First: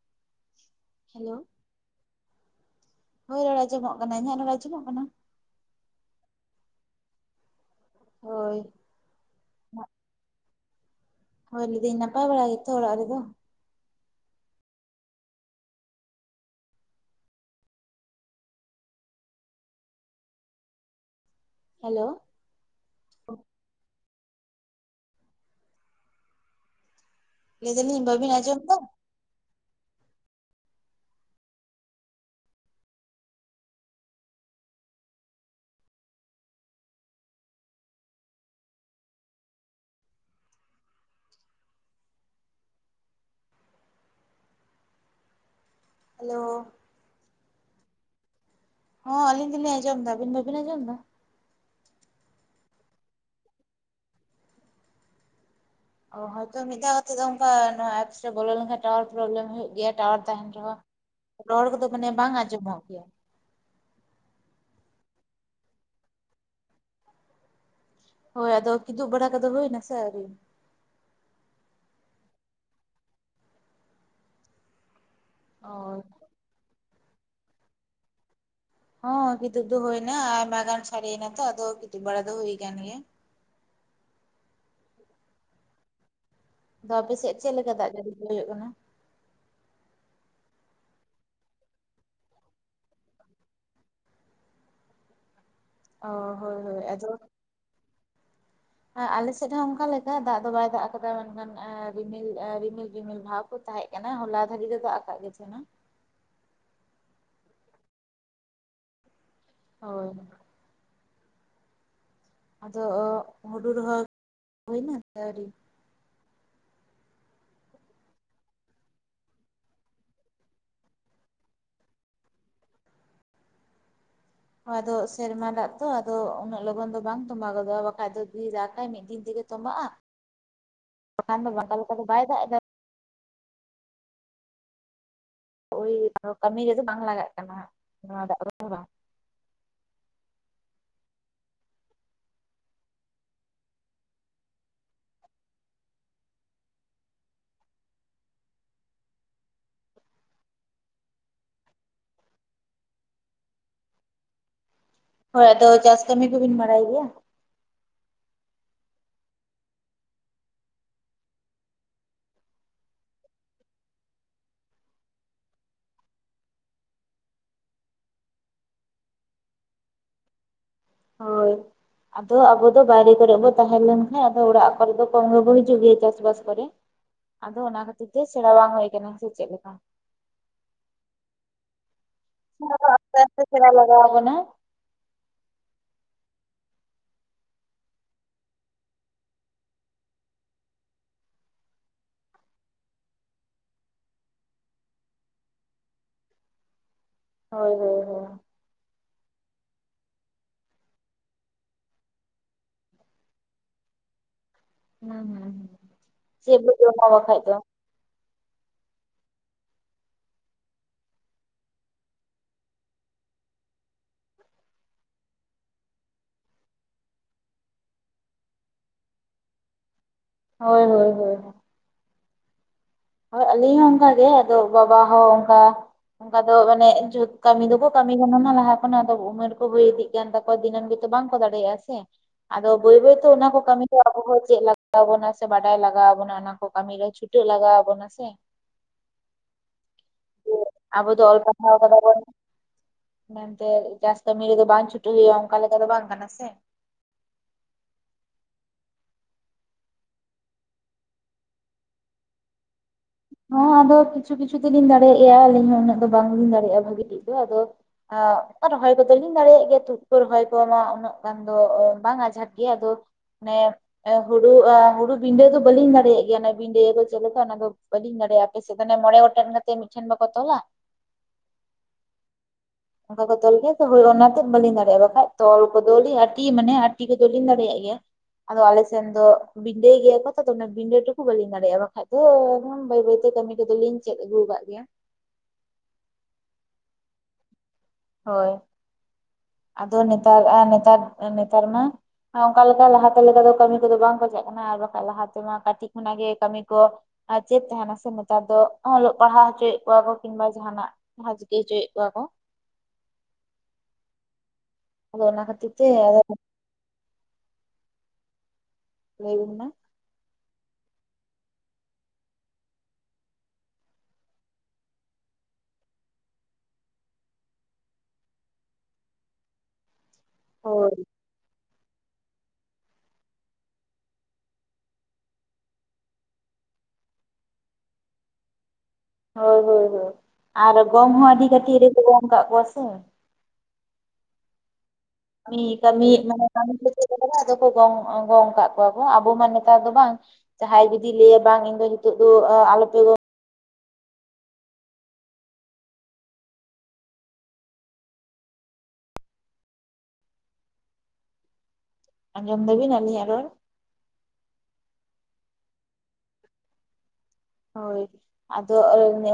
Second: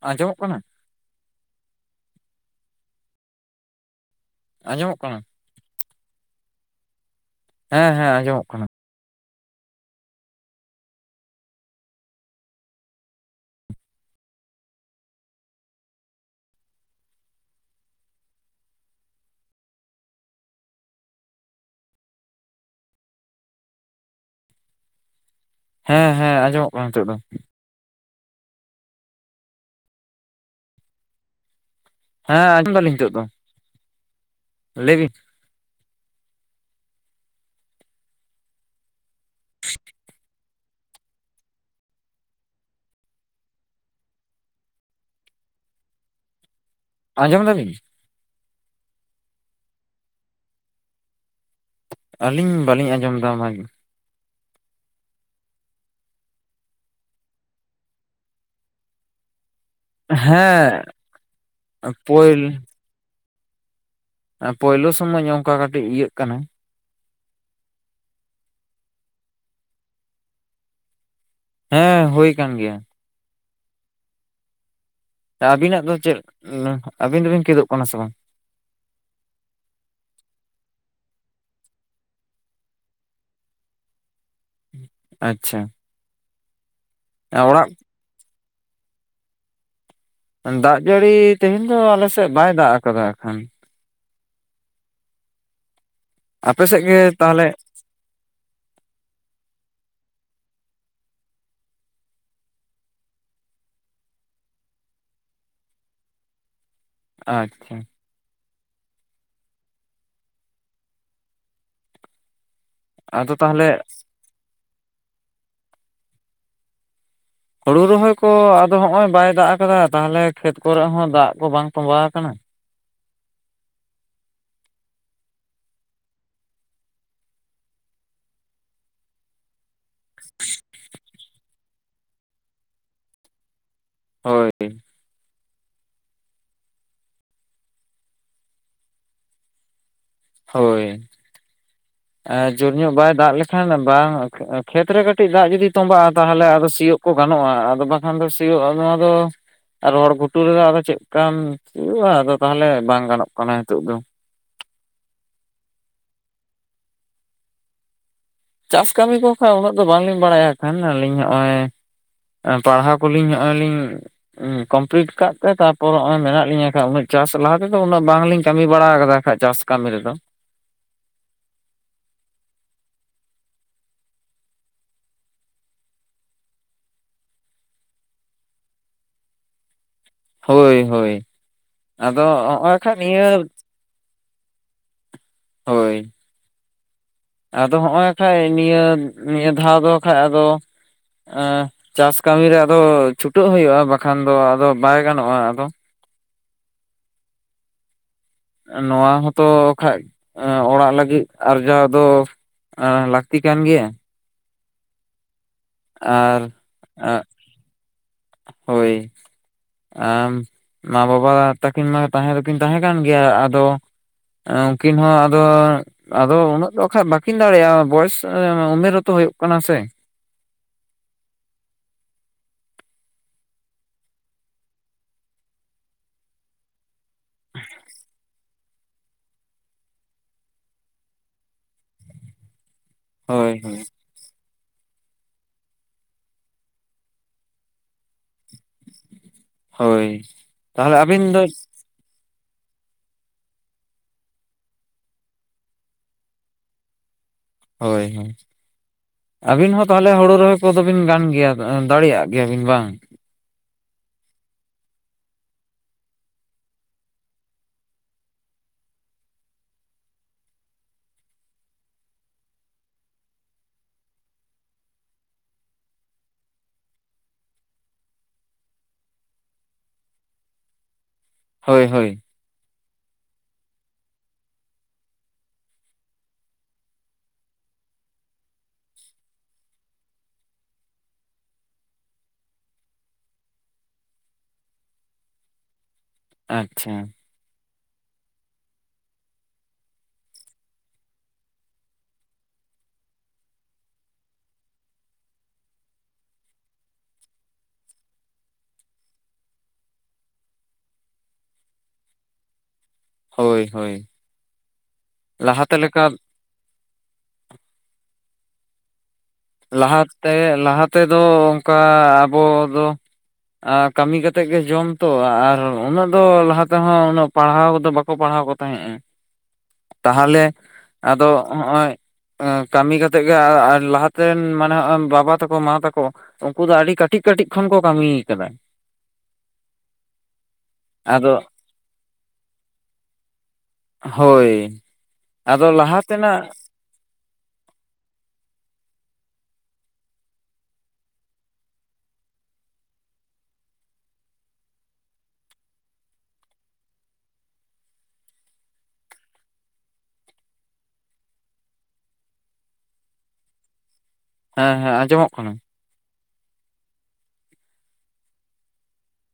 ᱟᱸᱡᱚᱢᱚᱜ ᱠᱟᱱᱟ ᱦᱮᱞᱳ ᱦᱳᱭ ᱨᱚᱲ ᱟᱸᱡᱚᱢᱚᱜ ᱠᱟᱱᱟ ᱤᱧᱟᱜ [unintelligible] ᱟᱸᱡᱚᱢᱚᱜ ᱠᱟᱱᱟ ᱦᱮᱸ ᱦᱮᱸ ᱟᱸᱡᱚᱢᱚᱜ ᱠᱟᱱᱟ [inaudible] ᱦᱚᱭ ᱞᱟᱹᱭ ᱫᱟᱹᱧ ᱱᱟᱯᱟᱭ ᱵᱟᱲᱟ ᱜᱮ ᱛᱚ ᱚᱲᱟᱜ ᱨᱮ ᱫᱚᱼᱼ ᱦᱮᱞᱳ ᱦᱮᱸ ᱦᱮᱸ ᱟᱸᱡᱚᱢᱚᱜ ᱠᱟᱱᱟ ᱱᱤᱛᱚᱜ ᱫᱚᱼᱼ ᱞᱟᱹᱭ ᱫᱟᱞᱤᱧ ᱵᱟᱵᱤᱱ ᱟᱸᱡᱚᱢ ᱮᱫᱟ᱾ ᱦᱮᱸ ᱟᱸᱡᱚᱢ ᱫᱟᱞᱤᱧ ᱱᱤᱛᱚᱜ ᱫᱚ ᱞᱟᱹᱭ ᱵᱤᱱᱼᱼ [inaudible] ᱦᱮᱞᱳ ᱟᱸᱡᱚᱢ ᱫᱟᱵᱤᱱᱼᱼ ᱦᱚᱸ ᱟᱹᱞᱤᱧ ᱫᱚᱞᱤᱧ ᱟᱸᱡᱚᱢ ᱮᱫᱟ ᱟᱹᱵᱤᱱ ᱵᱟᱵᱤᱱ ᱟᱸᱡᱚᱢ ᱮᱫᱟ ᱟᱹᱞᱤᱧ ᱵᱟᱹᱞᱤᱧ ᱟᱸᱡᱚᱢ ᱮᱫᱟ ᱚᱱᱟ ᱜᱮᱼᱼ ᱚ ᱦᱚᱭ ᱛᱚ ᱢᱤᱫ ᱫᱷᱟᱣ ᱠᱟᱛᱮᱜ ᱫᱚ ᱚᱱᱠᱟ ᱮᱯᱥ ᱨᱮ ᱵᱚᱞᱚ ᱞᱮᱱ ᱠᱷᱟᱱ ᱴᱟᱣᱟᱨ ᱯᱨᱚᱵᱽᱞᱮᱢ ᱦᱩᱭᱩᱜ ᱜᱮᱭᱟ ᱴᱟᱣᱟᱨ ᱛᱟᱦᱮᱱ ᱨᱮ ᱦᱮᱸ ᱦᱚᱸ ᱨᱚᱲ ᱠᱚᱫᱚ ᱢᱟᱱᱮ ᱯᱳᱭ ᱵᱟᱝ ᱟᱸᱡᱚᱢᱚᱜ ᱜᱮᱭᱟ [unintelligible] ᱯᱳᱭᱞᱳ ᱥᱚᱢᱚᱭ ᱚᱝᱠᱟ ᱠᱟᱹᱴᱤᱡ ᱤᱭᱟᱹᱜ ᱠᱟᱱᱟ᱾ ᱦᱳᱭ ᱟᱫᱚ ᱠᱤᱫᱩᱵ ᱵᱟᱲᱟ ᱠᱚᱫᱚ ᱦᱩᱭᱱᱟᱥᱮ ᱟᱹᱣᱨᱤ? ᱦᱮᱸ ᱦᱩᱭ ᱠᱟᱱ ᱜᱮᱭᱟ᱾ ᱚ ᱟᱹᱵᱤᱱᱟᱜ ᱫᱚ ᱪᱮᱫ ᱟᱹᱵᱤᱱ ᱫᱚᱵᱤᱱ ᱪᱮᱫᱚᱜ ᱠᱟᱱᱟ ᱥᱮ ᱵᱟᱝ ᱦᱚᱸ ᱠᱤᱫᱩᱵ ᱫᱚ ᱦᱩᱭᱱᱟ ᱟ ᱢᱟᱜᱟᱱ ᱥᱟᱰᱮᱤᱭᱱᱟ ᱛᱚ ᱟᱫᱚ ᱠᱤᱫᱩᱵ ᱵᱟᱲᱟ ᱫᱚ ᱦᱩᱭ ᱟᱠᱟᱱ ᱜᱮᱭᱟ ᱟᱪᱪᱷᱟ ᱟᱫᱚ ᱟᱯᱮᱥᱮᱫ ᱪᱮᱫ ᱚᱲᱟᱜ ᱞᱮᱠᱟ ᱫᱟᱜ ᱡᱟᱹᱲᱤ ᱫᱚ ᱦᱩᱭᱩᱜ ᱠᱟᱱᱟ ᱫᱟᱜ ᱡᱟᱹᱲᱤ ᱛᱮᱦᱮᱧ ᱫᱚ ᱟᱞᱮ ᱥᱮᱫ ᱵᱟᱭ ᱫᱟᱜ ᱟᱠᱟᱫᱟ ᱟᱠᱷᱟᱱ ᱚ ᱦᱳᱭ ᱟᱯᱮ ᱦᱳᱭ ᱥᱮᱫ ᱜᱮ ᱛᱟᱦᱚᱞᱮ ᱟᱞᱮᱥᱮᱫ ᱦᱚᱸ ᱚᱱᱠᱟ ᱞᱮᱠᱟ ᱫᱟᱜ ᱫᱚ ᱵᱟᱭ ᱫᱟᱜ ᱟᱠᱟᱫᱟ ᱢᱮᱱᱠᱷᱟᱱ ᱨᱤᱢᱤᱞ ᱨᱤᱢᱤᱞ ᱨᱤᱢᱤᱞ ᱵᱷᱟᱣ ᱠᱚ ᱛᱟᱦᱮᱸᱛ ᱠᱟᱱᱟ ᱦᱚᱞᱟ ᱫᱷᱟᱹᱨᱤ ᱫᱟᱜ ᱟᱠᱟᱫ ᱜᱮ ᱛᱟᱦᱮᱱᱟ ᱟᱪᱪᱷᱟ ᱦᱳᱭ ᱟᱫᱚ ᱟᱫᱚ ᱛᱟᱦᱚᱞᱮ ᱦᱩᱲᱩ ᱨᱚᱦᱚᱭ ᱦᱩᱭ ᱮᱱᱟ ᱥᱮ ᱟᱣᱨᱤ? ᱦᱳᱲᱩ ᱨᱚᱦᱚᱭ ᱠᱚ ᱟᱫᱚ ᱦᱚᱜ ᱚᱭ ᱵᱟᱭ ᱫᱟᱜ ᱟᱠᱟᱫᱟ ᱛᱟᱦᱚᱞᱮ ᱠᱷᱮᱛ ᱠᱚᱨᱮ ᱦᱚᱸ ᱫᱟᱜ ᱠᱚ ᱵᱟᱝ ᱛᱚᱸᱵᱟᱣ ᱟᱠᱟᱱᱟ ᱟᱫᱚ ᱥᱮᱨᱢᱟ ᱫᱟᱜ ᱛᱚ ᱟᱫᱚ ᱩᱱᱟᱹᱜ ᱞᱚᱜᱚᱱ ᱫᱚ ᱵᱟᱝ ᱛᱚᱸᱵᱟ ᱜᱚᱫᱚᱜᱼᱟ ᱵᱟᱠᱷᱟᱡ ᱫᱚ ᱫᱟᱜᱟᱭ ᱢᱤᱫ ᱫᱤᱱ ᱛᱮᱜᱮ ᱛᱚᱵᱟᱜᱼᱟ [inaudible] ᱵᱟᱠᱷᱟᱱ ᱫᱚ ᱵᱟᱠᱟ ᱞᱮᱠᱟ ᱫᱚ ᱵᱟᱭ ᱫᱟᱜ ᱮᱫᱟ ᱦᱳᱭ ᱳᱭ ᱟᱨ ᱠᱟᱹᱢᱤ ᱨᱮᱫᱚ ᱵᱟᱝ ᱞᱟᱜᱟᱜ ᱠᱟᱱᱟ ᱱᱟᱜ ᱱᱚᱣᱟ ᱫᱟᱜ ᱫᱚ ᱦᱮᱵᱟᱝ ᱦᱳᱭ ᱮ ᱡᱳᱨ ᱧᱚᱜ ᱵᱟᱭ ᱫᱟᱜ ᱞᱮᱠᱷᱟᱱ ᱵᱟᱝ ᱠᱷᱮᱛ ᱨᱮ ᱠᱟᱹᱴᱤᱡ ᱫᱟᱜ ᱡᱩᱫᱤ ᱛᱚᱸᱵᱟᱜᱼᱟ ᱛᱟᱦᱚᱞᱮ ᱟᱫᱚ ᱥᱤᱭᱳᱜ ᱠᱚ ᱜᱟᱱᱚᱜᱼᱟ ᱟᱫᱚ ᱵᱟᱠᱷᱟᱱ ᱫᱚ ᱥᱤᱭᱳᱜᱼᱟ ᱱᱚᱣᱟ ᱫᱚ ᱨᱚᱦᱚᱲ ᱜᱩᱴᱩᱨᱮ ᱟᱫᱚ ᱪᱮᱫ ᱠᱟᱢ ᱦᱩᱭᱩᱜᱼᱟ ᱟᱫᱚ ᱛᱟᱦᱚᱞᱮ ᱵᱟᱝ ᱜᱟᱱᱚᱜ ᱠᱟᱱᱟ ᱱᱤᱛᱚᱜ ᱫᱚ ᱦᱳᱭ ᱟᱫᱚ ᱪᱟᱥ ᱠᱟᱹᱢᱤ ᱠᱚᱵᱤᱱ ᱵᱟᱲᱟᱭ ᱜᱮᱭᱟ ᱪᱟᱥ ᱠᱟᱹᱢᱤ ᱠᱚ ᱠᱷᱚᱡ ᱩᱱᱟᱹᱜ ᱫᱚ ᱵᱟᱝᱞᱤᱧ ᱵᱟᱲᱟᱭᱟ ᱠᱷᱟᱱ ᱟᱹᱞᱤᱧ ᱱᱚᱜᱼᱚᱭ ᱯᱟᱲᱦᱟᱣ ᱠᱚᱞᱤᱧ ᱱᱚᱜᱼᱚᱭ ᱞᱤᱧ ᱩᱜ ᱠᱚᱢᱯᱞᱤᱴ ᱠᱟᱜ ᱛᱮ ᱛᱟᱯᱚᱨ ᱱᱚᱜ ᱚᱭ ᱢᱮᱱᱟᱜ ᱞᱤᱧᱟᱹ ᱠᱷᱟᱱᱡ ᱩᱱᱟᱹᱜ ᱪᱟᱥ ᱞᱟᱦᱟ ᱛᱮᱫᱚ ᱩᱱᱟᱹᱜ ᱵᱟᱝᱞᱤᱧ ᱠᱟᱹᱢᱤ ᱵᱟᱲᱟ ᱟᱠᱟᱫᱟ ᱠᱷᱟᱡ ᱪᱟᱥ ᱠᱟᱹᱢᱤ ᱨᱮᱫᱚ ᱦᱳᱭ ᱟᱫᱚ ᱟᱵᱚ ᱫᱚ ᱵᱟᱭᱨᱮ ᱠᱚᱨᱮ ᱵᱚ ᱛᱟᱦᱮᱸᱞᱱᱠᱷᱟᱱ ᱟᱫᱚ ᱚᱲᱟᱜ ᱠᱚᱨᱮ ᱫᱚ ᱠᱚᱢ ᱜᱮᱵᱚ ᱦᱤᱡᱩᱜ ᱜᱮᱭᱟ ᱪᱟᱥᱵᱟᱥ ᱠᱚᱨᱮ ᱟᱫᱚ ᱚᱱᱟ ᱠᱷᱟᱹᱛᱤᱨ ᱛᱮ ᱥᱮᱬᱟ ᱵᱟᱝ ᱦᱩᱭ ᱟᱠᱟᱱᱟ ᱥᱮ ᱪᱮᱫ ᱞᱮᱠᱟ ᱦᱳᱭ ᱦᱳᱭ ᱟᱫᱚ ᱦᱚᱸᱜᱼᱚᱭ ᱠᱷᱟᱱ ᱟᱥᱛᱮ ᱱᱤᱭᱟᱹ ᱟᱥᱛᱮ ᱥᱮᱬᱟ ᱞᱟᱜᱟᱣ ᱵᱚᱱᱟ᱾ ᱦᱳᱭ ᱟᱫᱚ ᱦᱚᱸᱜᱼᱚᱭ ᱠᱷᱟᱱᱡ ᱱᱤᱭᱟᱹ ᱱᱤᱭᱟᱹ ᱫᱷᱟᱣ ᱫᱚ ᱠᱷᱟᱱ ᱟᱫᱚ ᱟᱸ ᱪᱟᱥ ᱠᱟᱹᱢᱤ ᱨᱮ ᱟᱫᱚ ᱪᱷᱩᱴᱟᱹᱜ ᱦᱩᱭᱩᱜᱼᱟ ᱵᱟᱠᱷᱟᱱ ᱫᱚ ᱟᱫᱚ ᱵᱟᱭ ᱜᱟᱱᱚᱜᱼᱟ ᱟᱫᱚ ᱦᱳᱭ ᱦᱳᱭ ᱦᱳᱭ ᱱᱚᱣᱟ ᱦᱚᱸᱛᱚ ᱠᱷᱟᱡ ᱚᱲᱟᱜ ᱞᱟᱹᱜᱤᱫ ᱟᱨᱡᱟᱣ ᱫᱚ ᱟ ᱞᱟᱹᱠᱛᱤ ᱠᱟᱱ ᱜᱮᱭᱟ ᱟᱱᱟ ᱢᱟ ᱦᱩᱸ ᱟᱨ ᱪᱮᱫ ᱵᱚ ᱡᱚᱢᱟ ᱟᱸᱜ ᱵᱟᱠᱷᱟᱡ ᱫᱚ ᱦᱳᱭ ᱟᱢ ᱢᱟ ᱵᱟᱵᱟ ᱛᱟᱹᱠᱤᱱ ᱢᱟ ᱛᱟᱦᱮᱸ ᱫᱚᱠᱤᱱ ᱛᱟᱦᱮᱸ ᱠᱟᱱ ᱜᱮᱭᱟ ᱟᱫᱚ ᱩᱱᱠᱤᱱ ᱦᱚᱸ ᱟᱫᱚ ᱟᱫᱚ ᱩᱱᱟᱹᱜ ᱫᱚ ᱵᱟᱠᱷᱟᱡ ᱵᱟᱹᱠᱤᱱ ᱫᱟᱲᱮᱭᱟᱜᱼᱟ ᱵᱚᱭᱮᱥ ᱩᱢᱮᱨ ᱦᱟᱛᱚ ᱦᱩᱭᱩᱜ ᱠᱟᱱᱟ ᱥᱮ ᱦᱳᱭ ᱦᱳᱭ ᱦᱳᱭ᱾ ᱦᱳᱭ ᱟᱹᱞᱤᱧ ᱦᱚᱸ ᱚᱱᱠᱟᱜ ᱜᱮ ᱟᱫᱚ ᱵᱟᱵᱟ ᱦᱚᱸ ᱚᱱᱠᱟ ᱚᱱᱠᱟ ᱫᱚ ᱢᱟᱱᱮ ᱡᱩᱛ ᱠᱟᱹᱢᱤ ᱫᱚᱠᱚ ᱠᱟᱹᱢᱤ ᱠᱟᱱᱟ ᱱᱟᱦᱟᱜ ᱞᱟᱦᱟ ᱠᱷᱚᱱᱟᱜ ᱫᱚ ᱩᱢᱮᱨ ᱠᱚ ᱦᱩᱭ ᱤᱫᱤᱜ ᱜᱟᱱ ᱛᱟᱠᱚᱣᱟ ᱫᱤᱱᱟᱹᱢ ᱜᱮᱛᱚ ᱵᱟᱝᱠᱚ ᱫᱟᱲᱮᱭᱟᱜᱼᱟ ᱥᱮ ᱟᱫᱚ ᱵᱟᱹᱭ ᱵᱟᱹᱭ ᱛᱮ ᱚᱱᱟ ᱦᱳᱭ ᱠᱚ ᱦᱳᱭ ᱠᱟᱹᱢᱤ ᱫᱚ ᱟᱵᱚ ᱦᱚᱸ ᱪᱮᱫ ᱞᱟᱜᱟᱣ ᱵᱚᱱᱟ ᱥᱮ ᱵᱟᱰᱟᱭ ᱞᱟᱜᱟᱣ ᱵᱚᱱᱟ ᱚᱱᱟ ᱠᱚ ᱠᱟᱹᱢᱤ ᱨᱮ ᱪᱷᱩᱴᱟᱹᱜ ᱞᱟᱜᱟᱣ ᱟᱵᱚ ᱟᱵᱚᱱᱟ ᱥᱮ ᱦᱳᱭ ᱛᱟᱦᱚᱞᱮ ᱟᱵᱚ ᱟᱹᱵᱤᱱ ᱫᱚ ᱚᱞᱯᱟᱲᱦᱟᱣ ᱠᱟᱫᱟ ᱵᱚᱱ᱾ ᱢᱮᱱᱛᱮ ᱪᱟᱥ ᱠᱟᱹᱢᱤ ᱨᱮᱫᱚ ᱵᱟᱝ ᱪᱷᱩᱴᱟᱹᱜ ᱦᱩᱭᱩᱜᱼᱟ ᱚᱱᱠᱟ ᱞᱮᱠᱟ ᱫᱚ ᱵᱟᱝ ᱠᱟᱱᱟ ᱥᱮ᱾ ᱦᱳᱭ ᱦᱳᱭ᱾ ᱟᱹᱵᱤᱱ ᱦᱚᱸ ᱛᱟᱦᱚᱞᱮ ᱦᱳᱲᱳ ᱨᱚᱦᱚᱭ ᱠᱚᱫᱚ ᱵᱤᱱ ᱜᱟᱱ ᱜᱮᱭᱟ ᱫᱟᱲᱮᱭᱟᱜ ᱜᱮᱭᱟᱵᱤᱱ ᱵᱟᱝ? ᱦᱚᱸ ᱟᱫᱚ ᱠᱤᱪᱷᱩ ᱠᱤᱪᱷᱩ ᱫᱚᱞᱤᱧ ᱫᱟᱲᱮᱭᱟᱜ ᱜᱮᱭᱟ, ᱟᱞᱤᱧ ᱦᱚᱸ ᱩᱱᱟᱹᱜ ᱫᱚ ᱵᱟᱝᱞᱤᱧ ᱫᱟᱲᱮᱭᱟᱜᱼᱟ ᱵᱷᱟᱜᱤ ᱴᱷᱤᱠ ᱫᱚ ᱟᱫᱚ ᱨᱚᱦᱚᱭ ᱠᱚᱫᱚ ᱞᱤᱧ ᱫᱟᱲᱮᱭᱟᱜ ᱜᱮᱭᱟ ᱛᱩᱫ ᱠᱚ ᱨᱚᱦᱚᱭ ᱠᱚ ᱢᱟ ᱩᱱᱟᱹᱜ ᱜᱟᱱ ᱫᱚ ᱵᱟᱝ ᱟᱡᱷᱟᱴ ᱜᱮᱭᱟ ᱟᱫᱚ ᱢᱟᱱᱮ ᱦᱩᱲᱩ ᱦᱩᱲᱩ ᱵᱤᱸᱰᱟᱹ ᱫᱚ ᱵᱟᱹᱞᱤᱧ ᱫᱟᱲᱮᱭᱟᱜ ᱜᱮᱭᱟ ᱚᱱᱟ ᱵᱤᱸᱰᱟᱹ ᱫᱚ ᱪᱮᱫ ᱞᱮᱠᱟ ᱚᱱᱟ ᱫᱚ ᱵᱟᱹᱞᱤᱧ ᱫᱟᱲᱮᱭᱟᱜᱼᱟ, ᱟᱯᱮ ᱥᱮᱫ ᱫᱚ ᱚᱱᱮ ᱢᱚᱬᱮ ᱜᱚᱴᱮᱱ ᱠᱟᱛᱮ ᱢᱤᱫᱴᱷᱮᱱ ᱵᱟᱠᱚ ᱛᱚᱞᱟ᱾ ᱦᱳᱭ ᱦᱳᱭ᱾ ᱚᱱᱠᱟ ᱠᱚ ᱛᱚᱞ ᱜᱮᱭᱟ ᱛᱚ, ᱦᱳᱭ ᱚᱱᱟᱛᱮᱫ ᱵᱟᱹᱞᱤᱧ ᱫᱟᱲᱮᱭᱟᱜᱼᱟ, ᱵᱟᱠᱷᱟᱡ ᱛᱚᱞ ᱠᱚᱫᱚᱞᱤᱧ ᱟᱴᱤ ᱢᱟᱱᱮ ᱟᱴᱤ ᱠᱚᱫᱚᱞᱤᱧ ᱫᱟᱲᱮᱭᱟᱜ ᱜᱮᱭᱟ᱾ ᱟᱫᱚ ᱟᱞᱮᱥᱮᱱ ᱫᱚ ᱵᱤᱰᱟᱹᱭ ᱜᱮᱭᱟ ᱠᱚ ᱛᱚ ᱚᱱ ᱵᱤᱰᱟᱹ ᱴᱩᱠᱩ ᱵᱟᱞᱤᱧ ᱫᱟᱲᱮᱭᱟᱜᱼᱟ, ᱵᱟᱠᱷᱟᱡ ᱫᱚ ᱵᱟᱹᱭ ᱵᱟᱹᱭᱛᱮ ᱠᱟᱹᱢᱤ ᱠᱚᱫᱚᱞᱤᱧ ᱪᱮᱫ ᱟᱹᱜᱩ ᱟᱠᱟᱫ ᱜᱮᱭᱟ᱾ ᱟᱪᱪᱷᱟ᱾ ᱦᱳᱭ ᱟᱫᱚ ᱱᱮᱛᱟᱨ ᱟᱨ ᱱᱮᱛᱟᱨ ᱱᱮᱛᱟᱨ ᱢᱟ ᱚᱱᱠᱟ ᱞᱮᱠᱟ ᱞᱟᱦᱟᱛᱮ ᱞᱮᱠᱟ ᱫᱚ ᱠᱟᱹᱢᱤ ᱠᱚᱫᱚ ᱵᱟᱝ ᱠᱷᱚᱡᱟᱜ ᱠᱟᱱᱟ ᱟᱨ ᱵᱟᱠᱟᱱ ᱞᱟᱦᱟ ᱛᱮᱢᱟ ᱠᱟᱹᱴᱤᱡ ᱠᱷᱚᱱᱟᱜ ᱜᱮ ᱠᱟᱢᱤ ᱠᱚ ᱟᱨ ᱪᱮᱫ ᱛᱟᱦᱮᱱᱟ ᱥᱮ ᱱᱮᱛᱟᱨ ᱫᱚ ᱚᱞᱚᱜ ᱯᱟᱲᱦᱟᱣ ᱦᱚᱪᱚᱭᱮᱫ ᱠᱚᱣᱟ ᱠᱚ ᱠᱤᱝᱵᱟ ᱡᱟᱦᱟᱱᱟᱜ᱾ ᱡᱟᱦᱟᱸ ᱪᱤᱠᱟᱹ ᱦᱚᱪᱚᱭᱮᱫ ᱠᱚᱣᱟ ᱠᱚ᱾ ᱦᱳᱭ ᱦᱳᱭ᱾ ᱟᱫᱚ ᱚᱱᱟ ᱠᱷᱟᱹᱛᱤᱨ ᱞᱟᱦᱟᱛᱮ ᱛᱮ ᱞᱮᱠᱟ ᱟᱫᱚ ᱞᱟᱹᱭ ᱵᱤᱱ ᱢᱟ᱾ ᱞᱟᱦᱟᱛᱮ ᱞᱟᱦᱟ ᱛᱮᱫᱚ ᱚᱝᱠᱟ ᱟᱵᱚ ᱫᱚ ᱟ ᱠᱟᱹᱢᱤ ᱠᱟᱛᱮᱫ ᱜᱮ ᱡᱚᱢ ᱛᱚ ᱟᱨ ᱩᱱᱟᱹᱜ ᱫᱚ ᱞᱟᱦᱟ ᱛᱮᱦᱚᱸ ᱩᱱᱟᱹᱜ ᱯᱟᱲᱦᱟᱣ ᱠᱚᱫᱚ ᱵᱟᱠᱚ ᱯᱟᱲᱦᱟᱣ ᱠᱚ ᱛᱟᱦᱮᱸᱜ ᱮ ᱛᱟᱦᱟᱞᱮ ᱦᱳᱭ ᱟᱫᱚ ᱦᱚᱸᱜᱼᱚᱭ ᱠᱟᱹᱢᱤ ᱠᱟᱛᱮ ᱜᱮ ᱟᱨ ᱞᱟᱦᱟᱛᱮ ᱨᱮᱱ ᱢᱟᱱᱮ ᱦᱚᱜᱼᱚᱭ ᱵᱟᱵᱟ ᱛᱟᱠᱚ ᱢᱟ ᱛᱟᱠᱚ ᱩᱱᱠᱩ ᱫᱚ ᱟᱹᱰᱤ ᱠᱟᱹᱴᱤᱡ ᱠᱟᱹᱴᱤᱡ ᱠᱷᱚᱱ ᱠᱚ ᱠᱟᱹᱢᱤᱣ ᱠᱟᱫᱟ᱾ ᱦᱳᱭ ᱦᱳᱭ ᱦᱳᱭ, ᱟᱨ ᱜᱚᱝ ᱦᱚᱸ ᱟᱫᱚ ᱟᱹᱰᱤ ᱠᱟᱹᱴᱤᱡ ᱨᱮᱠᱚᱮ ᱜᱚᱝ ᱠᱟᱜ ᱠᱚᱣᱟ ᱥᱮ᱾ ᱦᱳᱭ᱾ ᱠᱟᱹᱢᱤ ᱟᱫᱚ ᱞᱟᱦᱟ ᱠᱟᱹᱢᱤ ᱛᱮᱱᱟᱜ ᱢᱟᱱᱮ ᱠᱟᱹᱢᱤ ᱟᱫᱚ ᱠᱚ ᱜᱚᱝ ᱜᱚᱝ ᱠᱟᱜ ᱠᱚᱣᱟ ᱠᱚ ᱟᱵᱚ ᱢᱟ ᱱᱮᱛᱟᱨ ᱫᱚ ᱵᱟᱝ᱾ ᱡᱟᱦᱟᱸᱭ ᱡᱩᱫᱤᱭ ᱞᱟᱹᱭᱟ ᱵᱟᱝ ᱤᱧ ᱫᱚ ᱱᱤᱛᱚᱜ ᱫᱚ ᱟᱞᱚᱯᱮ ᱟᱸᱡᱚᱢ ᱫᱟᱵᱤᱱ ᱟᱞᱤᱧᱟᱜ ᱨᱚᱲ? ᱦᱮᱸ ᱦᱮᱸ, ᱟᱸᱡᱚᱢᱚᱜ ᱠᱟᱱᱟ᱾ ᱦᱳᱭ ᱟᱫᱚ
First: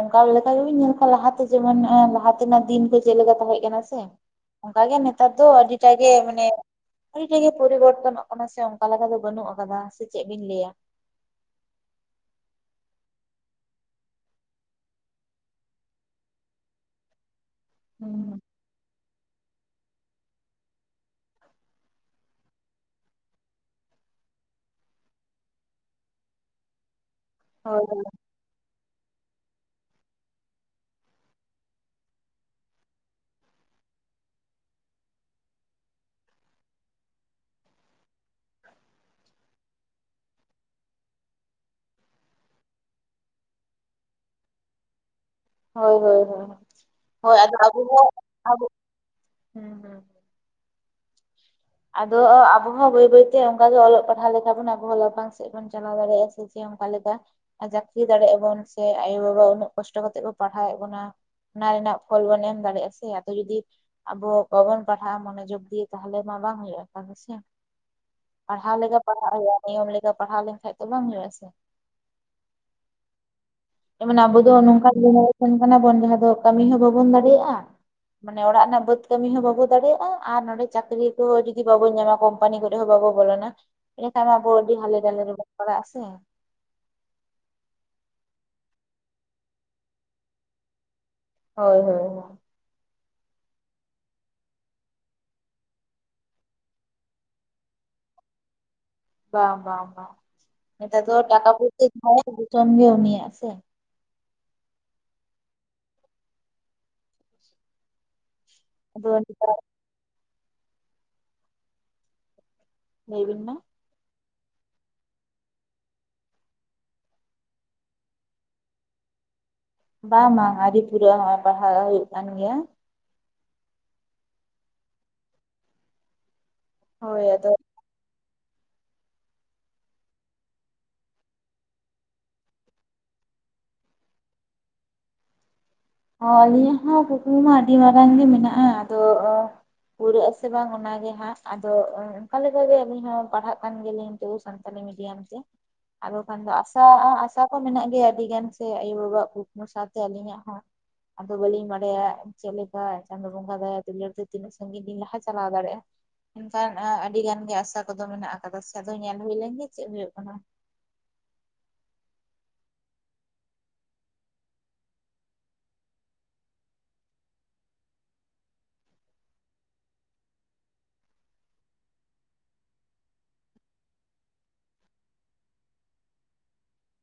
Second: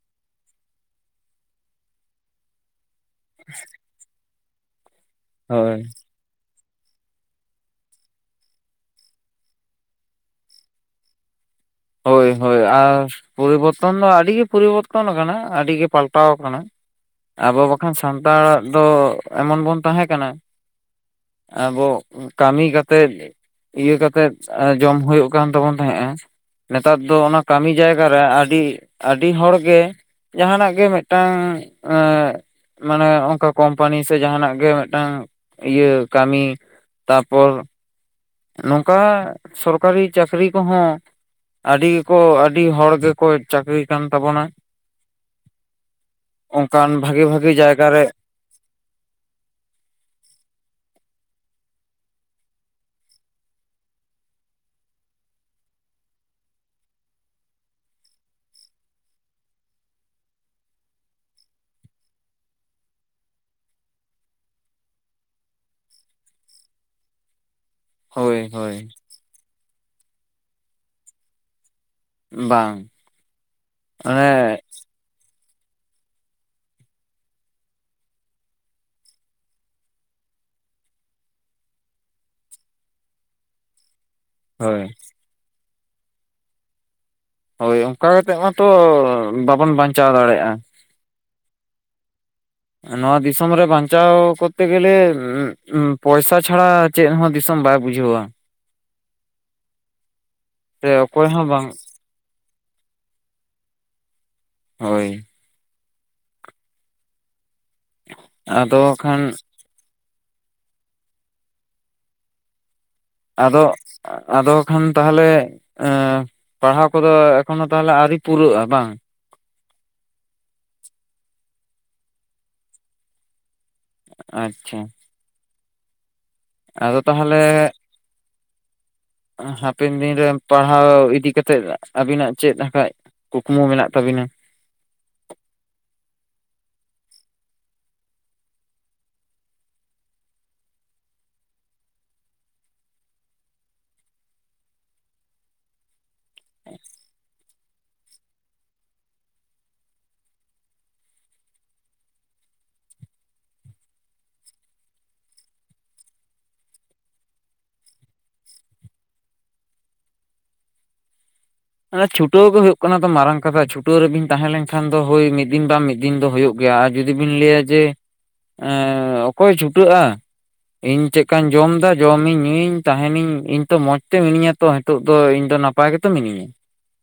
ᱚᱱᱠᱟ ᱞᱮᱠᱟ ᱜᱮᱵᱤᱱ ᱧᱮᱞ ᱠᱚᱣᱟ ᱞᱟᱦᱟᱛᱮ ᱡᱮᱢᱚᱱ ᱞᱟᱦᱟᱛᱮᱱᱟᱜ ᱫᱤᱱ ᱠᱚ ᱪᱮᱱᱞᱮᱠᱟ ᱛᱟᱦᱮᱸᱜ ᱠᱟᱱᱟ ᱥᱮ ᱚᱱᱠᱟ ᱜᱮ ᱱᱮᱛᱟᱨ ᱫᱚ ᱦᱳᱭ ᱟᱹᱰᱤᱴᱟᱜ ᱜᱮ ᱢᱟᱱᱮ ᱟᱹᱰᱤᱴᱟᱜᱮ ᱯᱚᱨᱤᱵᱚᱨᱛᱚᱱᱚᱜ ᱠᱟᱱᱟ ᱥᱮ ᱚᱱᱠᱟ ᱞᱮᱠᱟ ᱫᱚ ᱵᱟᱹᱱᱩᱜ ᱟᱠᱟᱫᱟ, ᱥᱮ ᱪᱮᱜ ᱵᱤᱱ ᱞᱟᱹᱭᱟ? ᱦᱳᱭ ᱦᱳᱭ, ᱟᱨ ᱯᱚᱨᱤᱵᱚᱨᱛᱚᱱ ᱫᱚ ᱟᱰᱤ ᱜᱮ ᱯᱚᱨᱤᱵᱚᱨᱛᱚᱱ ᱟᱠᱟᱱᱟ ᱟᱰᱤ ᱜᱮ ᱯᱟᱞᱴᱟᱣ ᱠᱟᱱᱟ᱾ ᱟᱵᱚ ᱵᱟᱠᱷᱟᱱ ᱦᱩᱸ ᱥᱟᱱᱛᱟᱲᱟᱜ ᱫᱚ ᱮᱢᱚᱱ ᱵᱚᱱ ᱛᱟᱦᱮᱸ ᱠᱟᱱᱟ ᱟᱵᱚ ᱠᱟᱢᱤ ᱠᱟᱛᱮᱫ ᱤᱭᱟᱹ ᱠᱟᱛᱮᱫ ᱡᱚᱢ ᱦᱩᱭᱩᱜ ᱠᱟᱱ ᱛᱟᱵᱚᱱ ᱛᱟᱦᱮᱸᱜᱼᱟ᱾ ᱱᱮᱛᱟᱨ ᱫᱚ ᱚᱱᱟ ᱠᱟᱢᱤ ᱦᱳᱭ ᱡᱟᱭᱜᱟ ᱨᱮ ᱟᱰᱤ ᱟᱰᱤ ᱦᱚᱲ ᱜᱮ ᱡᱟᱦᱟᱸᱱᱟᱜ ᱜᱮ ᱢᱤᱫᱴᱟᱝ ᱟᱹ ᱢᱟᱱᱮ ᱚᱝᱠᱟ ᱠᱳᱢᱯᱟᱱᱤ ᱥᱮ ᱡᱟᱦᱟᱸᱱᱟᱜ ᱜᱮ ᱢᱤᱫᱴᱟᱝ ᱤᱭᱟᱹ ᱠᱟᱹᱢᱤ ᱛᱟᱯᱚᱨ ᱱᱚᱝᱠᱟ ᱥᱚᱨᱠᱟᱨᱤ ᱪᱟᱹᱠᱨᱤ ᱠᱚᱦᱚᱸ ᱟᱹᱰᱤ ᱜᱮᱠᱚ ᱟᱹᱰᱤ ᱦᱚᱲ ᱜᱮᱠᱚ ᱪᱟᱹᱠᱨᱤ ᱠᱟᱱ ᱛᱟᱵᱚᱱᱟ᱾ ᱦᱳᱭ ᱦᱳᱭ ᱦᱳᱭ ᱚᱱᱠᱟᱱ ᱵᱷᱟᱜᱤ ᱦᱳᱭ ᱟᱫᱚ ᱵᱷᱟᱜᱤ ᱡᱟᱭᱜᱟ ᱟᱵᱚ ᱨᱮ ᱦᱩᱸ ᱦᱩᱸ᱾ ᱟᱫᱚ ᱟᱵᱚ ᱦᱚᱸ ᱵᱟᱹᱭ ᱵᱟᱹᱭᱛᱮ ᱚᱝᱠᱟ ᱜᱮ ᱚᱞᱚᱜ ᱯᱟᱲᱦᱟᱣ ᱞᱮ ᱞᱮᱠᱟ ᱵᱚᱱ ᱟᱵᱚ ᱦᱚᱸ ᱞᱟᱯᱷᱟᱝ ᱥᱮᱫ ᱪᱟᱞᱟᱣ ᱫᱟᱲᱮᱭᱟᱜᱼᱟ ᱥᱮ ᱪᱮᱫ ᱚᱝᱠᱟ ᱞᱮᱠᱟ ᱟ ᱪᱟᱠᱨᱤ ᱫᱟᱲᱮᱭᱟᱜᱼᱟ ᱵᱚᱱ ᱥᱮ ᱟᱭᱳᱼᱵᱟᱵᱟ ᱩᱱᱟᱹᱜ ᱠᱚᱥᱴᱚ ᱠᱟᱛᱮᱜ ᱠᱚ ᱯᱟᱲᱦᱟᱣᱮᱫ ᱵᱚᱱᱟ, ᱚᱱᱟ ᱨᱮᱱᱟᱜ ᱯᱷᱚᱞ ᱵᱚᱱ ᱮᱢ ᱫᱟᱲᱮᱭᱟᱜᱼᱟ ᱥᱮ ᱟᱫᱚ ᱡᱩᱫᱤ ᱟᱵᱚ ᱵᱟᱵᱚᱱ ᱯᱟᱲᱦᱟᱜᱼᱟ ᱢᱚᱱᱳᱚᱡᱜᱽ ᱫᱤᱭᱮ ᱛᱟᱦᱚᱞᱮ ᱢᱟ ᱵᱟᱝ ᱦᱩᱭᱩᱜᱼᱟ ᱚᱝᱠᱟ ᱫᱚᱥᱮ, ᱦᱳᱭ ᱯᱟᱲᱦᱟᱣ ᱦᱳᱭ ᱞᱮᱠᱟ ᱯᱟᱲᱦᱟᱜ ᱦᱩᱭᱩᱜᱼᱟ, ᱱᱤᱭᱚᱢ ᱞᱮᱠᱟ ᱯᱟᱲᱦᱟᱣ ᱞᱮᱱᱠᱷᱟᱡ ᱫᱚ ᱵᱟᱝ ᱦᱩᱭᱩᱜᱼᱟ ᱥᱮ? ᱵᱟᱝ ᱢᱟᱱᱮ ᱟᱵᱚ ᱫᱚ ᱚᱱᱮ ᱱᱚᱝᱠᱟ ᱤᱭᱟᱹ [unintelligible] ᱚᱱ ᱠᱟᱱᱟ ᱵᱚᱱ ᱡᱟᱦᱟᱸ ᱫᱚ ᱠᱟᱹᱢᱤ ᱦᱚᱸ ᱵᱟᱵᱚᱱ ᱫᱟᱲᱮᱭᱟᱜᱼᱟ ᱢᱟᱱᱮ ᱚᱲᱟᱜ ᱨᱮᱱᱟᱜ ᱵᱟᱹᱫᱽ ᱠᱟᱹᱢᱤ ᱦᱚᱸ ᱵᱟᱵᱚ ᱫᱟᱲᱮᱭᱟᱜᱼᱟ ᱟᱨ ᱱᱚᱸᱰᱮ ᱪᱟᱹᱠᱨᱤ ᱛᱚ ᱡᱩᱫᱤ ᱵᱟᱵᱚᱱ ᱧᱟᱢᱟ ᱠᱢᱯᱟᱱᱤ ᱠᱚᱨᱮ ᱦᱚᱸ ᱵᱟᱵᱚ ᱵᱚᱞᱚᱱᱟ ᱮᱱᱰᱮᱠᱷᱟᱱ ᱢᱟ ᱟᱵᱚ ᱟᱹᱰᱤ ᱦᱳᱭ ᱦᱟᱞᱮ ᱰᱟᱞᱮ ᱨᱮᱵᱚᱱ ᱯᱟᱲᱟᱜᱼᱟ ᱥᱮ? ᱦᱳᱭ ᱚᱝᱠᱟ ᱠᱟᱛᱮᱜ ᱢᱟᱛᱚ ᱵᱟᱵᱚᱱ ᱵᱟᱧᱪᱟᱣ ᱫᱟᱲᱮᱭᱟᱜᱼᱟ᱾ ᱦᱳᱭ ᱦᱳᱭ ᱦᱳᱭ᱾ ᱱᱚᱣᱟ ᱫᱤᱥᱚᱢ ᱨᱮ ᱵᱟᱧᱪᱟᱣ ᱠᱚᱨᱛᱮ ᱜᱮᱞᱮ ᱯᱚᱭᱥᱟ ᱪᱷᱟᱲᱟ ᱪᱮᱜ ᱦᱚᱸ ᱫᱤᱥᱚᱢ ᱵᱟᱭ ᱵᱩᱡᱷᱟᱹᱣᱟ᱾ ᱵᱟᱝ ᱵᱟᱝ ᱵᱟᱝ ᱥᱮ ᱱᱮᱛᱟᱨ ᱫᱚ ᱚᱠᱚᱭ ᱦᱚᱸ ᱴᱟᱠᱟ ᱵᱟᱝ ᱯᱚᱭᱥᱟᱹ ᱡᱟᱦᱟᱭᱟᱜ ᱫᱩᱥᱚᱱ ᱜᱮ ᱩᱱᱤᱭᱟᱜ ᱥᱮ? ᱦᱳᱭ᱾ ᱟᱫᱚ ᱠᱷᱟᱱ ᱞᱟᱹᱭ ᱵᱤᱱ ᱢᱟ ᱟᱫᱚᱜ ᱟᱫᱚ ᱠᱷᱟᱱ ᱛᱟᱦᱚᱞᱮ ᱯᱟᱲᱦᱟᱣ ᱠᱚᱫᱚ ᱮᱠᱷᱚᱱᱚ ᱫᱚ ᱛᱟᱦᱚᱞᱮ ᱟᱹᱣᱨᱤ ᱯᱩᱨᱟᱹᱜᱼᱟ ᱵᱟᱝ? ᱵᱟᱝ ᱵᱟᱝ ᱟᱹᱣᱨᱤ ᱯᱩᱨᱟᱹᱜᱼᱟ ᱱᱚᱜᱼᱚᱭ ᱯᱟᱲᱦᱟᱜ ᱦᱩᱭᱩᱜ ᱠᱟᱱ ᱜᱮᱭᱟ᱾ ᱟᱪᱪᱷᱟ᱾ ᱟᱫᱚ ᱦᱳᱭ ᱟᱫᱚ ᱛᱟᱦᱚᱞᱮ ᱦᱟᱯᱮᱱ ᱫᱤᱱ ᱨᱮ ᱯᱟᱲᱦᱟᱣ ᱤᱫᱤ ᱠᱟᱛᱮᱫ ᱟᱹᱵᱤᱱᱟᱜ ᱪᱮᱫ ᱟᱠᱷᱟᱡ ᱠᱩᱠᱢᱩ ᱢᱮᱱᱟᱜ ᱛᱟᱵᱤᱱᱟ? ᱦᱚᱸ ᱟᱹᱞᱤᱧᱟᱜ ᱦᱚᱸ ᱠᱩᱠᱢᱩ ᱢᱟ ᱟᱹᱰᱤ ᱢᱟᱨᱟᱝ ᱜᱮ ᱢᱮᱱᱟᱜᱼᱟ, ᱟᱫᱚ ᱯᱩᱨᱟᱹᱜ ᱟᱥᱮ ᱵᱟᱝ ᱚᱱᱟᱜᱮ ᱦᱟᱸᱜ ᱟᱫᱚ ᱚᱝᱠᱟ ᱞᱮᱠᱟᱜᱮ ᱟᱞᱤᱧ ᱦᱚᱸ ᱯᱟᱲᱦᱟᱜ ᱠᱟᱱ ᱜᱮᱭᱟᱞᱤᱧᱚ ᱛᱚᱵᱩ ᱥᱟᱱᱛᱟᱞᱤ ᱢᱰᱤᱭᱟᱢ ᱟᱫᱚ ᱠᱷᱟᱱ ᱫᱚ ᱟᱥᱟ ᱟᱥᱟ ᱠᱚ ᱢᱮᱱᱟᱜ ᱜᱮᱭᱟ ᱟᱹᱰᱤ ᱜᱟᱱ ᱥᱮ ᱟᱭᱳ-ᱵᱟᱵᱟ ᱟᱜ ᱠᱩ ᱚᱱᱟ ᱥᱟᱶᱛᱮ ᱟᱹᱞᱤᱧᱟᱜ ᱦᱚᱸ᱾ ᱟᱫᱚ ᱵᱟᱹᱞᱤᱧ ᱵᱟᱲᱟᱭᱟ ᱪᱮᱫ ᱞᱮᱠᱟ ᱪᱟᱸᱫᱳ ᱵᱚᱸᱜᱟ ᱫᱟᱭᱟ ᱫᱩᱞᱟᱹᱲ ᱛᱮ ᱛᱤᱹᱜ ᱥᱟᱺᱤᱧᱤᱧ ᱞᱟᱦᱟ ᱪᱟᱞᱟᱣ ᱫᱟᱲᱮᱭᱟᱜᱼᱟ᱾ ᱢᱮᱱᱠᱷᱟᱱ ᱟᱹᱰᱤ ᱜᱟᱱ ᱜᱮ ᱟᱥᱟ ᱠᱚᱫᱚ ᱢᱮᱱᱟᱜ ᱟᱠᱟᱫᱟ ᱥᱮ ᱟᱫᱚ ᱧᱮᱞ ᱦᱩᱭ ᱞᱮᱱ ᱜᱮ ᱪᱮᱫ ᱦᱩᱭᱩᱜ ᱠᱟᱱᱟ᱾ ᱚᱱᱟ ᱪᱷᱩᱴᱟᱹᱣ ᱜᱮ ᱦᱩᱭᱩᱜ ᱠᱟᱱᱟ ᱛᱚ ᱢᱟᱨᱟᱝ ᱠᱟᱛᱷᱟ ᱪᱷᱩᱴᱟᱹᱣ ᱨᱮᱵᱤᱱ ᱛᱟᱦᱮᱸ ᱞᱮᱱᱠᱷᱟᱱ ᱫᱚ ᱦᱳᱭ ᱢᱤᱫ ᱫᱤᱱ ᱵᱟ ᱢᱤᱫ ᱫᱤᱱ ᱫᱚ ᱦᱩᱭᱩᱜ ᱜᱮᱭᱟ, ᱟᱨ ᱡᱩᱫᱤ ᱵᱤᱱ ᱞᱟᱹᱭᱟ ᱡᱮ ᱮᱸ ᱚᱠᱚᱭ ᱪᱷᱩᱴᱟᱹᱜᱼᱟ᱾ ᱤᱧ ᱪᱮᱫᱠᱟᱧ ᱡᱚᱢ ᱫᱟ ᱡᱚᱢᱤᱧ ᱧᱩᱭᱤᱧ ᱛᱟᱦᱮᱸᱱᱟᱧ ᱛᱚ ᱢᱚᱡᱽ ᱛᱮ ᱢᱤᱱᱟᱧᱟ, ᱛᱚ ᱦᱤᱛᱳᱜ ᱫᱚ ᱤᱧ ᱫᱚ ᱱᱟᱯᱟᱭ ᱜᱮᱛᱚ ᱢᱤᱱᱟᱹᱧᱟ,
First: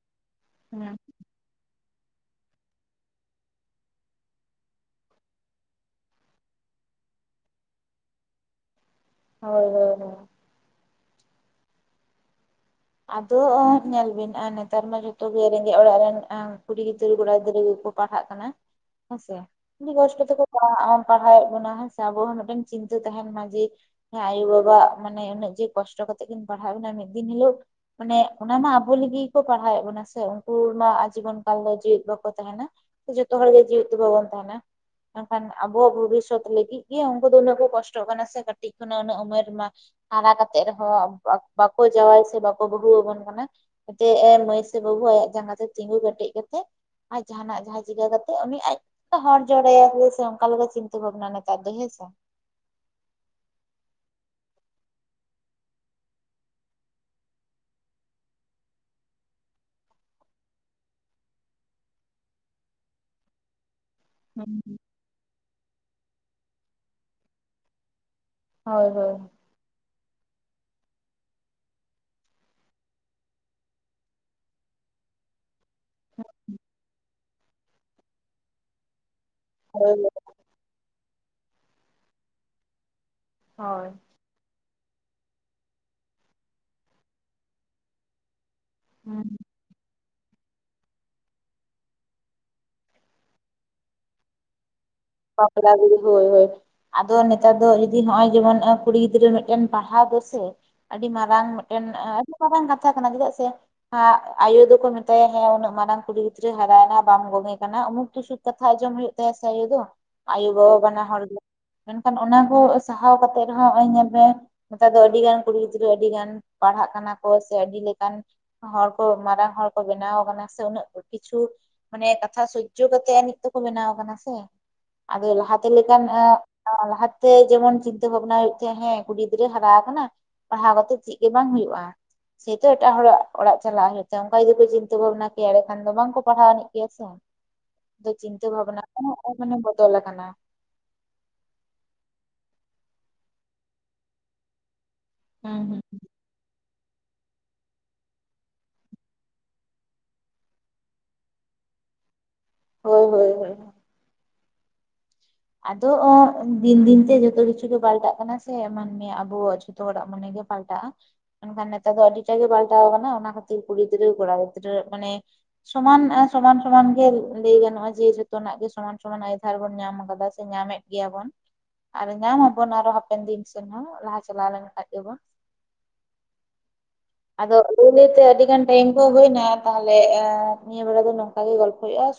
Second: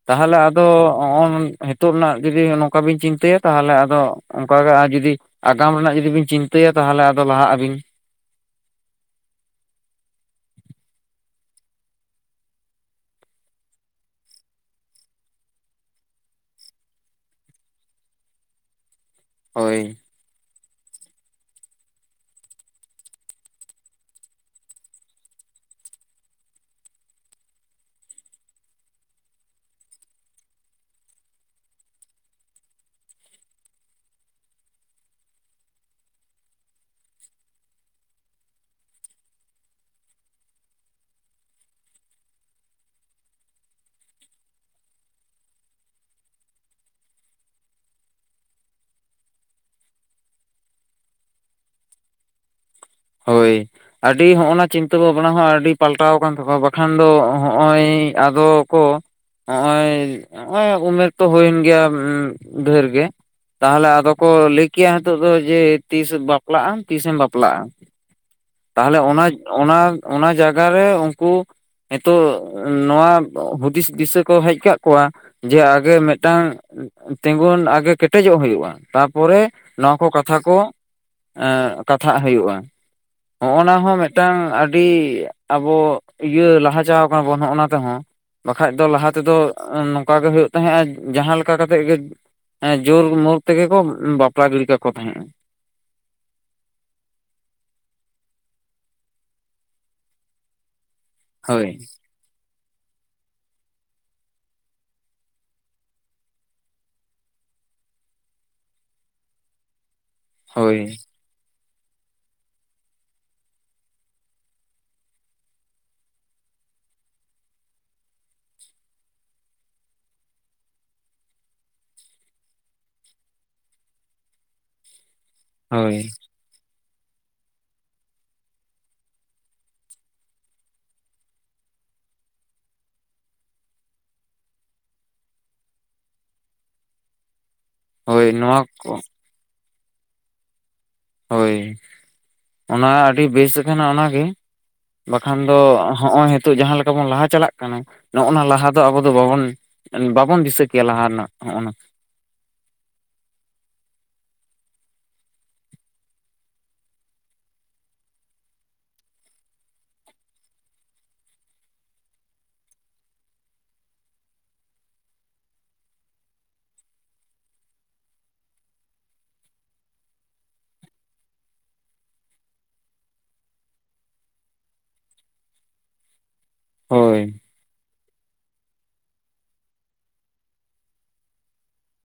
ᱛᱟᱦᱚᱞᱮ ᱟᱫᱚ ᱦᱩᱸ ᱦᱚᱜᱼᱚᱭ ᱡᱤᱛᱳᱜ ᱨᱮᱱᱟᱜ ᱡᱩᱫᱤ ᱱᱚᱝᱠᱟ ᱵᱤᱱ ᱪᱤᱱᱛᱟᱹᱭᱟ ᱛᱟᱦᱚᱞᱮ ᱟᱫᱚ ᱚᱱᱠᱟᱜᱮ ᱟᱨ ᱡᱩᱫᱤ ᱟᱜᱟᱢ ᱨᱮᱱᱟᱜ ᱡᱩᱫᱤ ᱵᱤᱱ ᱪᱤᱱᱛᱟᱹᱭᱟ ᱛᱟᱦᱚᱞᱮ ᱟᱫᱚ ᱞᱟᱦᱟᱜ ᱟᱵᱤᱱ ᱦᱚᱭ ᱦᱚᱭ ᱟᱫᱚ ᱚᱜ ᱧᱮᱞ ᱵᱤᱱ ᱟᱨ ᱱᱮᱛᱟᱨ ᱢᱟ ᱡᱚᱛᱚᱜ ᱜᱮ ᱨᱮᱸᱜᱮᱡ ᱚᱲᱟᱜ ᱨᱮᱱ ᱠᱩᱲᱤ ᱜᱤᱫᱽᱨᱟᱹ ᱠᱚᱲᱟ ᱜᱤᱫᱽᱨᱟᱹ ᱜᱮᱠᱚ ᱯᱟᱲᱦᱟᱜ ᱠᱟᱱᱟ ᱦᱮᱸᱥᱮ ᱟᱹᱰᱤ ᱦᱳᱭ ᱠᱚᱥᱴᱚ ᱛᱮᱠᱚ ᱯᱟ ᱟᱜ ᱯᱟᱲᱦᱟᱣᱮᱫ ᱵᱚᱱᱟ ᱦᱮᱸ ᱥᱮ ᱟᱵᱚ ᱦᱚᱸ ᱢᱤᱫᱴᱮᱱ ᱪᱤᱱᱛᱟᱹ ᱛᱟᱦᱮᱱ ᱢᱟ ᱡᱮ ᱦᱮᱸ ᱟᱭᱳ ᱵᱟᱵᱟᱟᱜ ᱢᱟᱱᱮ ᱩᱱᱟᱹᱜ ᱡᱮ ᱠᱚᱥᱴᱚ ᱠᱟᱛᱮᱜ ᱠᱤᱱ ᱯᱟᱲᱦᱟᱣ ᱮᱫ ᱵᱚᱱᱟ ᱢᱤᱫ ᱫᱤᱱ ᱦᱤᱞᱳᱜ ᱢᱟᱱᱮ ᱚᱱᱟᱢᱟ ᱟᱵᱚ ᱞᱟᱹᱜᱤᱫ ᱜᱮᱠᱚ ᱯᱟᱲᱦᱟᱣᱮᱫ ᱵᱚᱱᱟ ᱥᱮ ᱩᱱᱠᱩ ᱢᱟ ᱡᱤᱵᱚᱱ ᱠᱟᱞ ᱫᱚ ᱡᱮᱣᱮᱫ ᱵᱟᱠᱚ ᱛᱟᱦᱮᱱᱟ ᱡᱚᱛᱚ ᱦᱚᱲᱜ ᱜᱮ ᱡᱤᱣᱤᱛᱚ ᱵᱚᱜᱚᱱ ᱛᱟᱦᱮᱱᱟ ᱢᱮᱱᱠᱷᱟᱱ ᱟᱵᱚᱣᱟᱜ ᱵᱷᱚᱵᱤᱥᱥᱚᱛ ᱞᱟᱹᱜᱤᱫ ᱜᱮ ᱩᱱᱠᱩ ᱫᱚ ᱩᱱᱟᱹᱜ ᱠᱚ ᱠᱚᱥᱴᱚᱜ ᱠᱟᱱᱟ ᱥᱮ ᱠᱟᱹᱴᱤᱡ ᱠᱷᱚᱱᱟᱜ ᱩᱱᱟᱹᱜ ᱩᱢᱮᱨ ᱢᱟ ᱦᱟᱨᱟ ᱠᱟᱛᱮᱜ ᱨᱮᱦᱚᱸ ᱵᱟᱠᱚ ᱡᱟᱶᱟᱭ ᱥᱮ ᱵᱟᱠᱚ ᱵᱟᱹᱦᱩ ᱟᱵᱚᱱ ᱠᱟᱱᱟ ᱡᱮ ᱮᱱᱛ ᱢᱟᱹᱭ ᱥᱮ ᱵᱟᱹᱵᱩ ᱟᱭᱟᱜ ᱡᱟᱸᱜᱟ ᱛᱮ ᱛᱤᱸᱜᱩ ᱠᱮᱴᱮᱡ ᱠᱟᱛᱮᱮᱫ ᱟᱡ ᱡᱟᱦᱟᱱᱟᱜ ᱡᱟᱦᱟᱸᱟᱭ ᱪᱤᱠᱟᱹ ᱠᱟᱛᱮᱜ ᱩᱱᱤ ᱟᱡ ᱦᱚᱲᱚᱨ ᱡᱲᱟᱭ ᱟᱥᱮ ᱥᱮ ᱚᱱᱠᱟ ᱞᱮᱠᱟᱟᱜᱮ ᱪᱤᱱᱛᱟᱹ ᱵᱷᱟᱵᱽᱱᱟᱮᱛᱟᱨ ᱫᱚ ᱦᱮᱸᱥᱮ ᱦᱳᱭ ᱟᱹᱰᱤ ᱦᱚᱸᱜᱼᱚ ᱱᱟ ᱪᱤᱱᱛᱟᱹ ᱵᱷᱟᱵᱽᱱᱟ ᱦᱚᱸ ᱟᱹᱰᱤ ᱯᱟᱞᱴᱟᱣ ᱟᱠᱟᱱ ᱛᱟᱠᱚᱣᱟ ᱵᱟᱠᱷᱟᱱ ᱫᱚ ᱦᱚᱜᱼᱚᱭ ᱟᱫᱚ ᱠᱚ ᱦᱚᱸᱜᱼᱚᱭ ᱱᱚᱜᱼᱚᱭ ᱩᱢᱮᱨ ᱛᱚ ᱦᱩᱭᱮᱱ ᱜᱮᱭᱟ ᱰᱷᱮᱨ ᱜᱮ ᱛᱟᱦᱞᱮ ᱟᱫᱚ ᱠᱚ ᱞᱟᱹᱭ ᱦᱩᱸ ᱠᱮᱭᱟ ᱱᱤᱛᱚᱜ ᱫᱚ ᱡᱮ ᱛᱤᱥ ᱵᱟᱯᱞᱟᱜᱼᱟᱢ ᱛᱤᱥᱮᱢ ᱵᱟᱯᱞᱟᱜᱼᱟ ᱦᱳᱭ ᱛᱟᱦᱚᱞᱮ ᱦᱳᱭ ᱚᱱᱟ ᱚᱱᱟ ᱚᱱᱟ ᱡᱟᱭᱜᱟᱮ ᱩᱱᱠᱩ ᱱᱤᱛᱚᱜ ᱱᱚᱣᱟ ᱦᱩᱫᱤᱥ ᱫᱤᱥᱟᱹ ᱠᱚ ᱦᱮᱡ ᱠᱟᱜ ᱠᱚᱣᱟ ᱡᱮ ᱟᱜᱮ ᱢᱤᱫᱴᱟᱝ ᱛᱤᱜᱩᱱ ᱟᱜᱮ ᱠᱮᱴᱮᱡᱚᱜ ᱦᱩᱭᱩᱜᱼᱟ ᱛᱟᱯᱚᱨᱮ ᱱᱚᱣᱟ ᱦᱳᱭ ᱠᱚᱛᱷᱟ ᱠᱟᱛᱷᱟ ᱠᱚ ᱮᱸᱜ ᱠᱟᱛᱷᱟᱜ ᱦᱩᱭᱩᱜᱼᱟ ᱦᱚᱜᱼᱚ ᱱᱚᱶᱟ ᱦᱳᱭ ᱦᱚᱸ ᱴᱟᱝ ᱟᱹᱰᱤ ᱟᱵᱚ ᱤᱭᱟᱹ ᱞᱟᱦᱟ ᱪᱟᱣ ᱠᱟᱱᱟ ᱵᱚᱱ ᱦᱚᱜᱼᱚᱱᱟ ᱛᱮᱦᱚᱸ ᱵᱟᱠᱷᱟᱡ ᱫᱚ ᱞᱟᱦᱟ ᱦᱩᱸ ᱛᱮᱫᱚ ᱱᱚᱝᱠᱟ ᱜᱮ ᱦᱩᱭᱩᱜ ᱛᱟᱦᱮᱸᱡᱼᱟ ᱡᱟᱦᱟᱸ ᱞᱮᱠᱟ ᱠᱟᱛᱮᱜ ᱜᱮ ᱦᱮᱸ ᱡᱳᱨ ᱢᱳᱨ ᱛᱮᱜᱮ ᱠᱚ ᱵᱟᱯᱞᱟ ᱜᱤᱰᱤᱤ ᱠᱟᱠᱚ ᱛᱟᱦᱮᱡᱸᱼᱟ ᱵᱟᱯᱞᱟ ᱜᱤᱲᱤ ᱦᱳᱭ ᱦᱳᱭ ᱟᱫᱚ ᱱᱮᱛᱟᱨ ᱫᱚ ᱡᱩᱫᱤ ᱱᱚᱜ ᱚᱚᱭ ᱡᱮᱢᱚᱱ ᱠᱩᱲᱤ ᱜᱤᱫᱽᱨᱟᱹ ᱢᱮᱴᱮᱱ ᱯᱟᱦᱟᱣ ᱫᱚᱥᱮ ᱟᱹᱰᱤ ᱢᱟᱨᱟᱝ ᱦᱳᱭ ᱢᱮᱴᱮᱱ ᱟᱹᱰᱤ ᱢᱟᱨᱟᱝ ᱠᱟᱛᱷᱟ ᱠᱟᱱᱟ ᱪᱮᱫᱟᱜ ᱥᱮ ᱦᱜ ᱟᱭᱳ ᱫᱚᱠᱚ ᱢᱮᱛᱟᱭᱟ ᱦᱮᱸ ᱩᱱᱟᱹᱜ ᱢᱟᱨᱟᱝ ᱠᱩᱲᱤ ᱜᱤᱫᱽᱨᱟᱹ ᱦᱟᱨᱟᱭᱱᱟ ᱵᱟᱝ ᱜᱚᱝᱮ ᱠᱟᱱᱟ ᱩᱢᱩᱠ ᱛᱩᱥᱩᱠ ᱠᱟᱛᱷᱟ ᱟᱸᱡᱚᱢ ᱦᱩᱭᱩᱜ ᱛᱟᱭᱟ ᱥᱮ ᱟᱭᱩ ᱫᱚ ᱟᱭᱩᱼᱵᱟᱵᱟ ᱦᱳᱭ ᱵᱟᱱᱟ ᱦᱚᱲ ᱜᱮ ᱢᱮᱱᱠᱷᱟᱱ ᱚᱱᱟ ᱠᱚ ᱥᱟᱦᱟᱣ ᱠᱟᱛᱮᱜ ᱨᱮᱦᱚᱸ ᱚᱭ ᱧᱮᱞ ᱢᱮᱮ ᱱᱮᱛᱟᱨ ᱫᱚ ᱟᱹᱰᱤ ᱜᱟᱱ ᱠᱩᱲᱤ ᱜᱤᱫᱽᱨᱟᱹ ᱟᱹᱰᱤ ᱜᱟᱱ ᱯᱟᱲᱦᱟᱜ ᱠᱟᱱᱟ ᱠᱚ ᱥᱮ ᱟᱹᱰᱤ ᱞᱮᱠᱟᱱ ᱦᱚᱲ ᱠᱚ ᱢᱟᱨᱟᱝ ᱦᱚ ᱠᱚ ᱵᱮᱱᱟᱣ ᱠᱟᱱᱟ ᱥᱮ ᱩᱱᱟᱹᱜ ᱠᱚ ᱠᱤᱪᱷᱩ ᱢᱟᱱᱮ ᱠᱟᱛᱷᱟ ᱥᱣᱡᱡᱣ ᱠᱟᱛᱮᱜ ᱟ ᱱᱤᱛ ᱛᱮᱠᱚ ᱵᱮᱱᱟᱣ ᱠᱟᱱᱟ ᱥᱮ ᱟᱫᱚ ᱞᱟᱦᱟᱛᱮᱱ ᱦᱳᱭ ᱞᱮᱠᱟᱱ-ᱟᱜ ᱞᱟᱦᱟᱛᱮ ᱡᱮᱢᱚᱱ ᱪᱤᱱᱛᱣᱹ ᱵᱷᱟᱵᱱᱟ ᱦᱩᱭᱩᱜ ᱛ ᱦᱮᱸ ᱠᱩᱲᱤ ᱜᱤᱫᱽᱨᱟᱹ ᱦᱟᱨᱟ ᱟᱠᱟᱱᱟ ᱯᱟᱦᱟᱣ ᱠᱟᱛᱮᱜ ᱪᱮᱫ ᱜᱮ ᱵᱟᱝ ᱦᱩᱭᱩᱜᱼᱟ ᱡᱮ ᱛᱚ ᱮᱴᱟᱜ ᱦᱚᱲᱟᱜ ᱚᱲᱟᱜ ᱪᱟᱞᱟᱜ ᱦᱩᱭᱩᱜ ᱛᱮ ᱚᱱᱠᱟ ᱜᱮᱠᱚ ᱪᱤᱱᱛᱶᱹ ᱵᱷᱟᱵᱱᱟ ᱠᱭ ᱮᱰᱮᱠᱷᱟᱱ ᱫᱚ ᱵᱟᱝᱠᱚ ᱯᱟᱲᱦᱟᱣ ᱟᱤᱡ ᱠᱮᱮᱭᱟ ᱥᱮ ᱟᱫᱚ ᱦᱳᱭ ᱪᱤᱱᱛᱟᱹ ᱱᱚᱣᱟ ᱵᱷᱟᱵᱱᱟ ᱠᱚ ᱠᱚ ᱢᱟᱱᱮ ᱵᱚᱫᱚᱞ ᱟᱠᱟᱱᱟ ᱦᱳᱭ ᱚᱱᱟ ᱟᱹᱰᱤ ᱵᱮᱥ ᱟᱠᱟᱱᱟ ᱚᱱᱟᱜᱮ ᱵᱟᱠᱷᱟᱱ ᱫᱚ ᱦᱩᱸ ᱦᱩᱸ ᱦᱚᱸᱜ ᱚᱭ ᱦᱮᱛ ᱛᱳᱜ ᱡᱟᱦᱟᱸ ᱞᱮᱠᱟ ᱵᱚᱱ ᱞᱟᱦᱟ ᱪᱟᱞᱟᱜ ᱠᱟᱱᱟ ᱱᱚᱼᱱᱟ ᱞᱟᱦᱟ ᱫᱚ ᱟᱵᱚ ᱫᱚ ᱵᱟᱵᱚᱱ ᱵᱟᱵᱚᱱ ᱫᱤᱥᱟᱹ ᱠᱮᱭᱟ ᱞᱟᱦᱟ ᱨᱮᱱᱟᱜ ᱦᱚᱜᱼᱚ ᱦᱳᱭ ᱦᱳᱭ ᱦᱳᱭ ᱟᱫᱚ ᱚᱜ ᱫᱤᱱ ᱫᱤᱱ ᱛᱮ ᱡᱚᱛᱚ ᱠᱤᱪᱷᱩ ᱜᱮ ᱯᱟᱞᱴᱟᱜ ᱠᱟᱱᱟ ᱥᱮ. ᱢᱟᱱᱮ ᱢᱮ ᱟᱵᱚᱣᱟᱜ ᱡᱷᱚᱛᱚ ᱦᱚᱲᱟᱜ ᱢᱚᱱᱮ ᱜᱮ ᱯᱟᱞᱴᱟᱜᱼᱟ ᱢᱮᱱᱠᱷᱟᱱ ᱱᱮᱛᱟᱨ ᱫᱚ ᱟᱹᱰᱤᱴᱟ ᱜᱮ ᱯᱟᱞᱴᱟᱣ ᱠᱟᱱᱟ ᱚᱱᱟ ᱠᱷᱟᱹᱛᱤᱨ ᱠᱩᱲᱤ ᱜᱤᱫᱽᱨᱟᱹ ᱠᱚᱲᱟ ᱜᱤᱫᱽᱨᱟᱹ ᱢᱟᱱᱮ ᱥᱚᱢᱟᱱ ᱮ ᱥᱚᱢᱟᱱ ᱥᱚᱢᱟᱱ ᱜᱮ ᱞᱟᱹᱭ ᱜᱟᱱᱚᱜᱼᱟ ᱡᱮ ᱡᱚᱛᱚᱱᱟᱜ ᱜᱮ ᱥᱚᱢᱟᱱ ᱥᱚᱢᱟᱱ ᱟᱭᱫᱷᱟᱨ ᱵᱚᱱ ᱧᱟᱢ ᱟᱠᱟᱫᱟ᱾ ᱥᱮ ᱧᱟᱢᱮᱫ ᱜᱮᱭᱟ ᱵᱚᱱ ᱟᱨ ᱧᱟᱢ ᱟᱵᱚᱱ ᱟᱨᱚ ᱦᱟᱯᱮᱱ ᱫᱤᱱ ᱥᱮᱱ ᱦᱚᱸ ᱞᱟᱦᱟ ᱪᱟᱞᱟᱣ ᱠᱷᱟᱡ ᱜᱮᱵᱚᱱ ᱦᱳᱭ ᱟᱫᱚ ᱞᱟᱹᱭ ᱞᱟᱹᱭᱛᱮ ᱟᱹᱰᱤ ᱜᱟᱱ ᱴᱟᱭᱤᱢ ᱠᱚ ᱦᱩᱭᱱᱟ ᱛᱟᱦᱞᱮ-ᱮ ᱱᱤᱭᱟᱹ ᱵᱮᱲᱟ ᱫᱚ ᱱᱚᱝᱠᱟ ᱜᱮ ᱜᱚᱞᱯᱷᱚ ᱦᱩᱭᱩᱜᱼᱟ᱾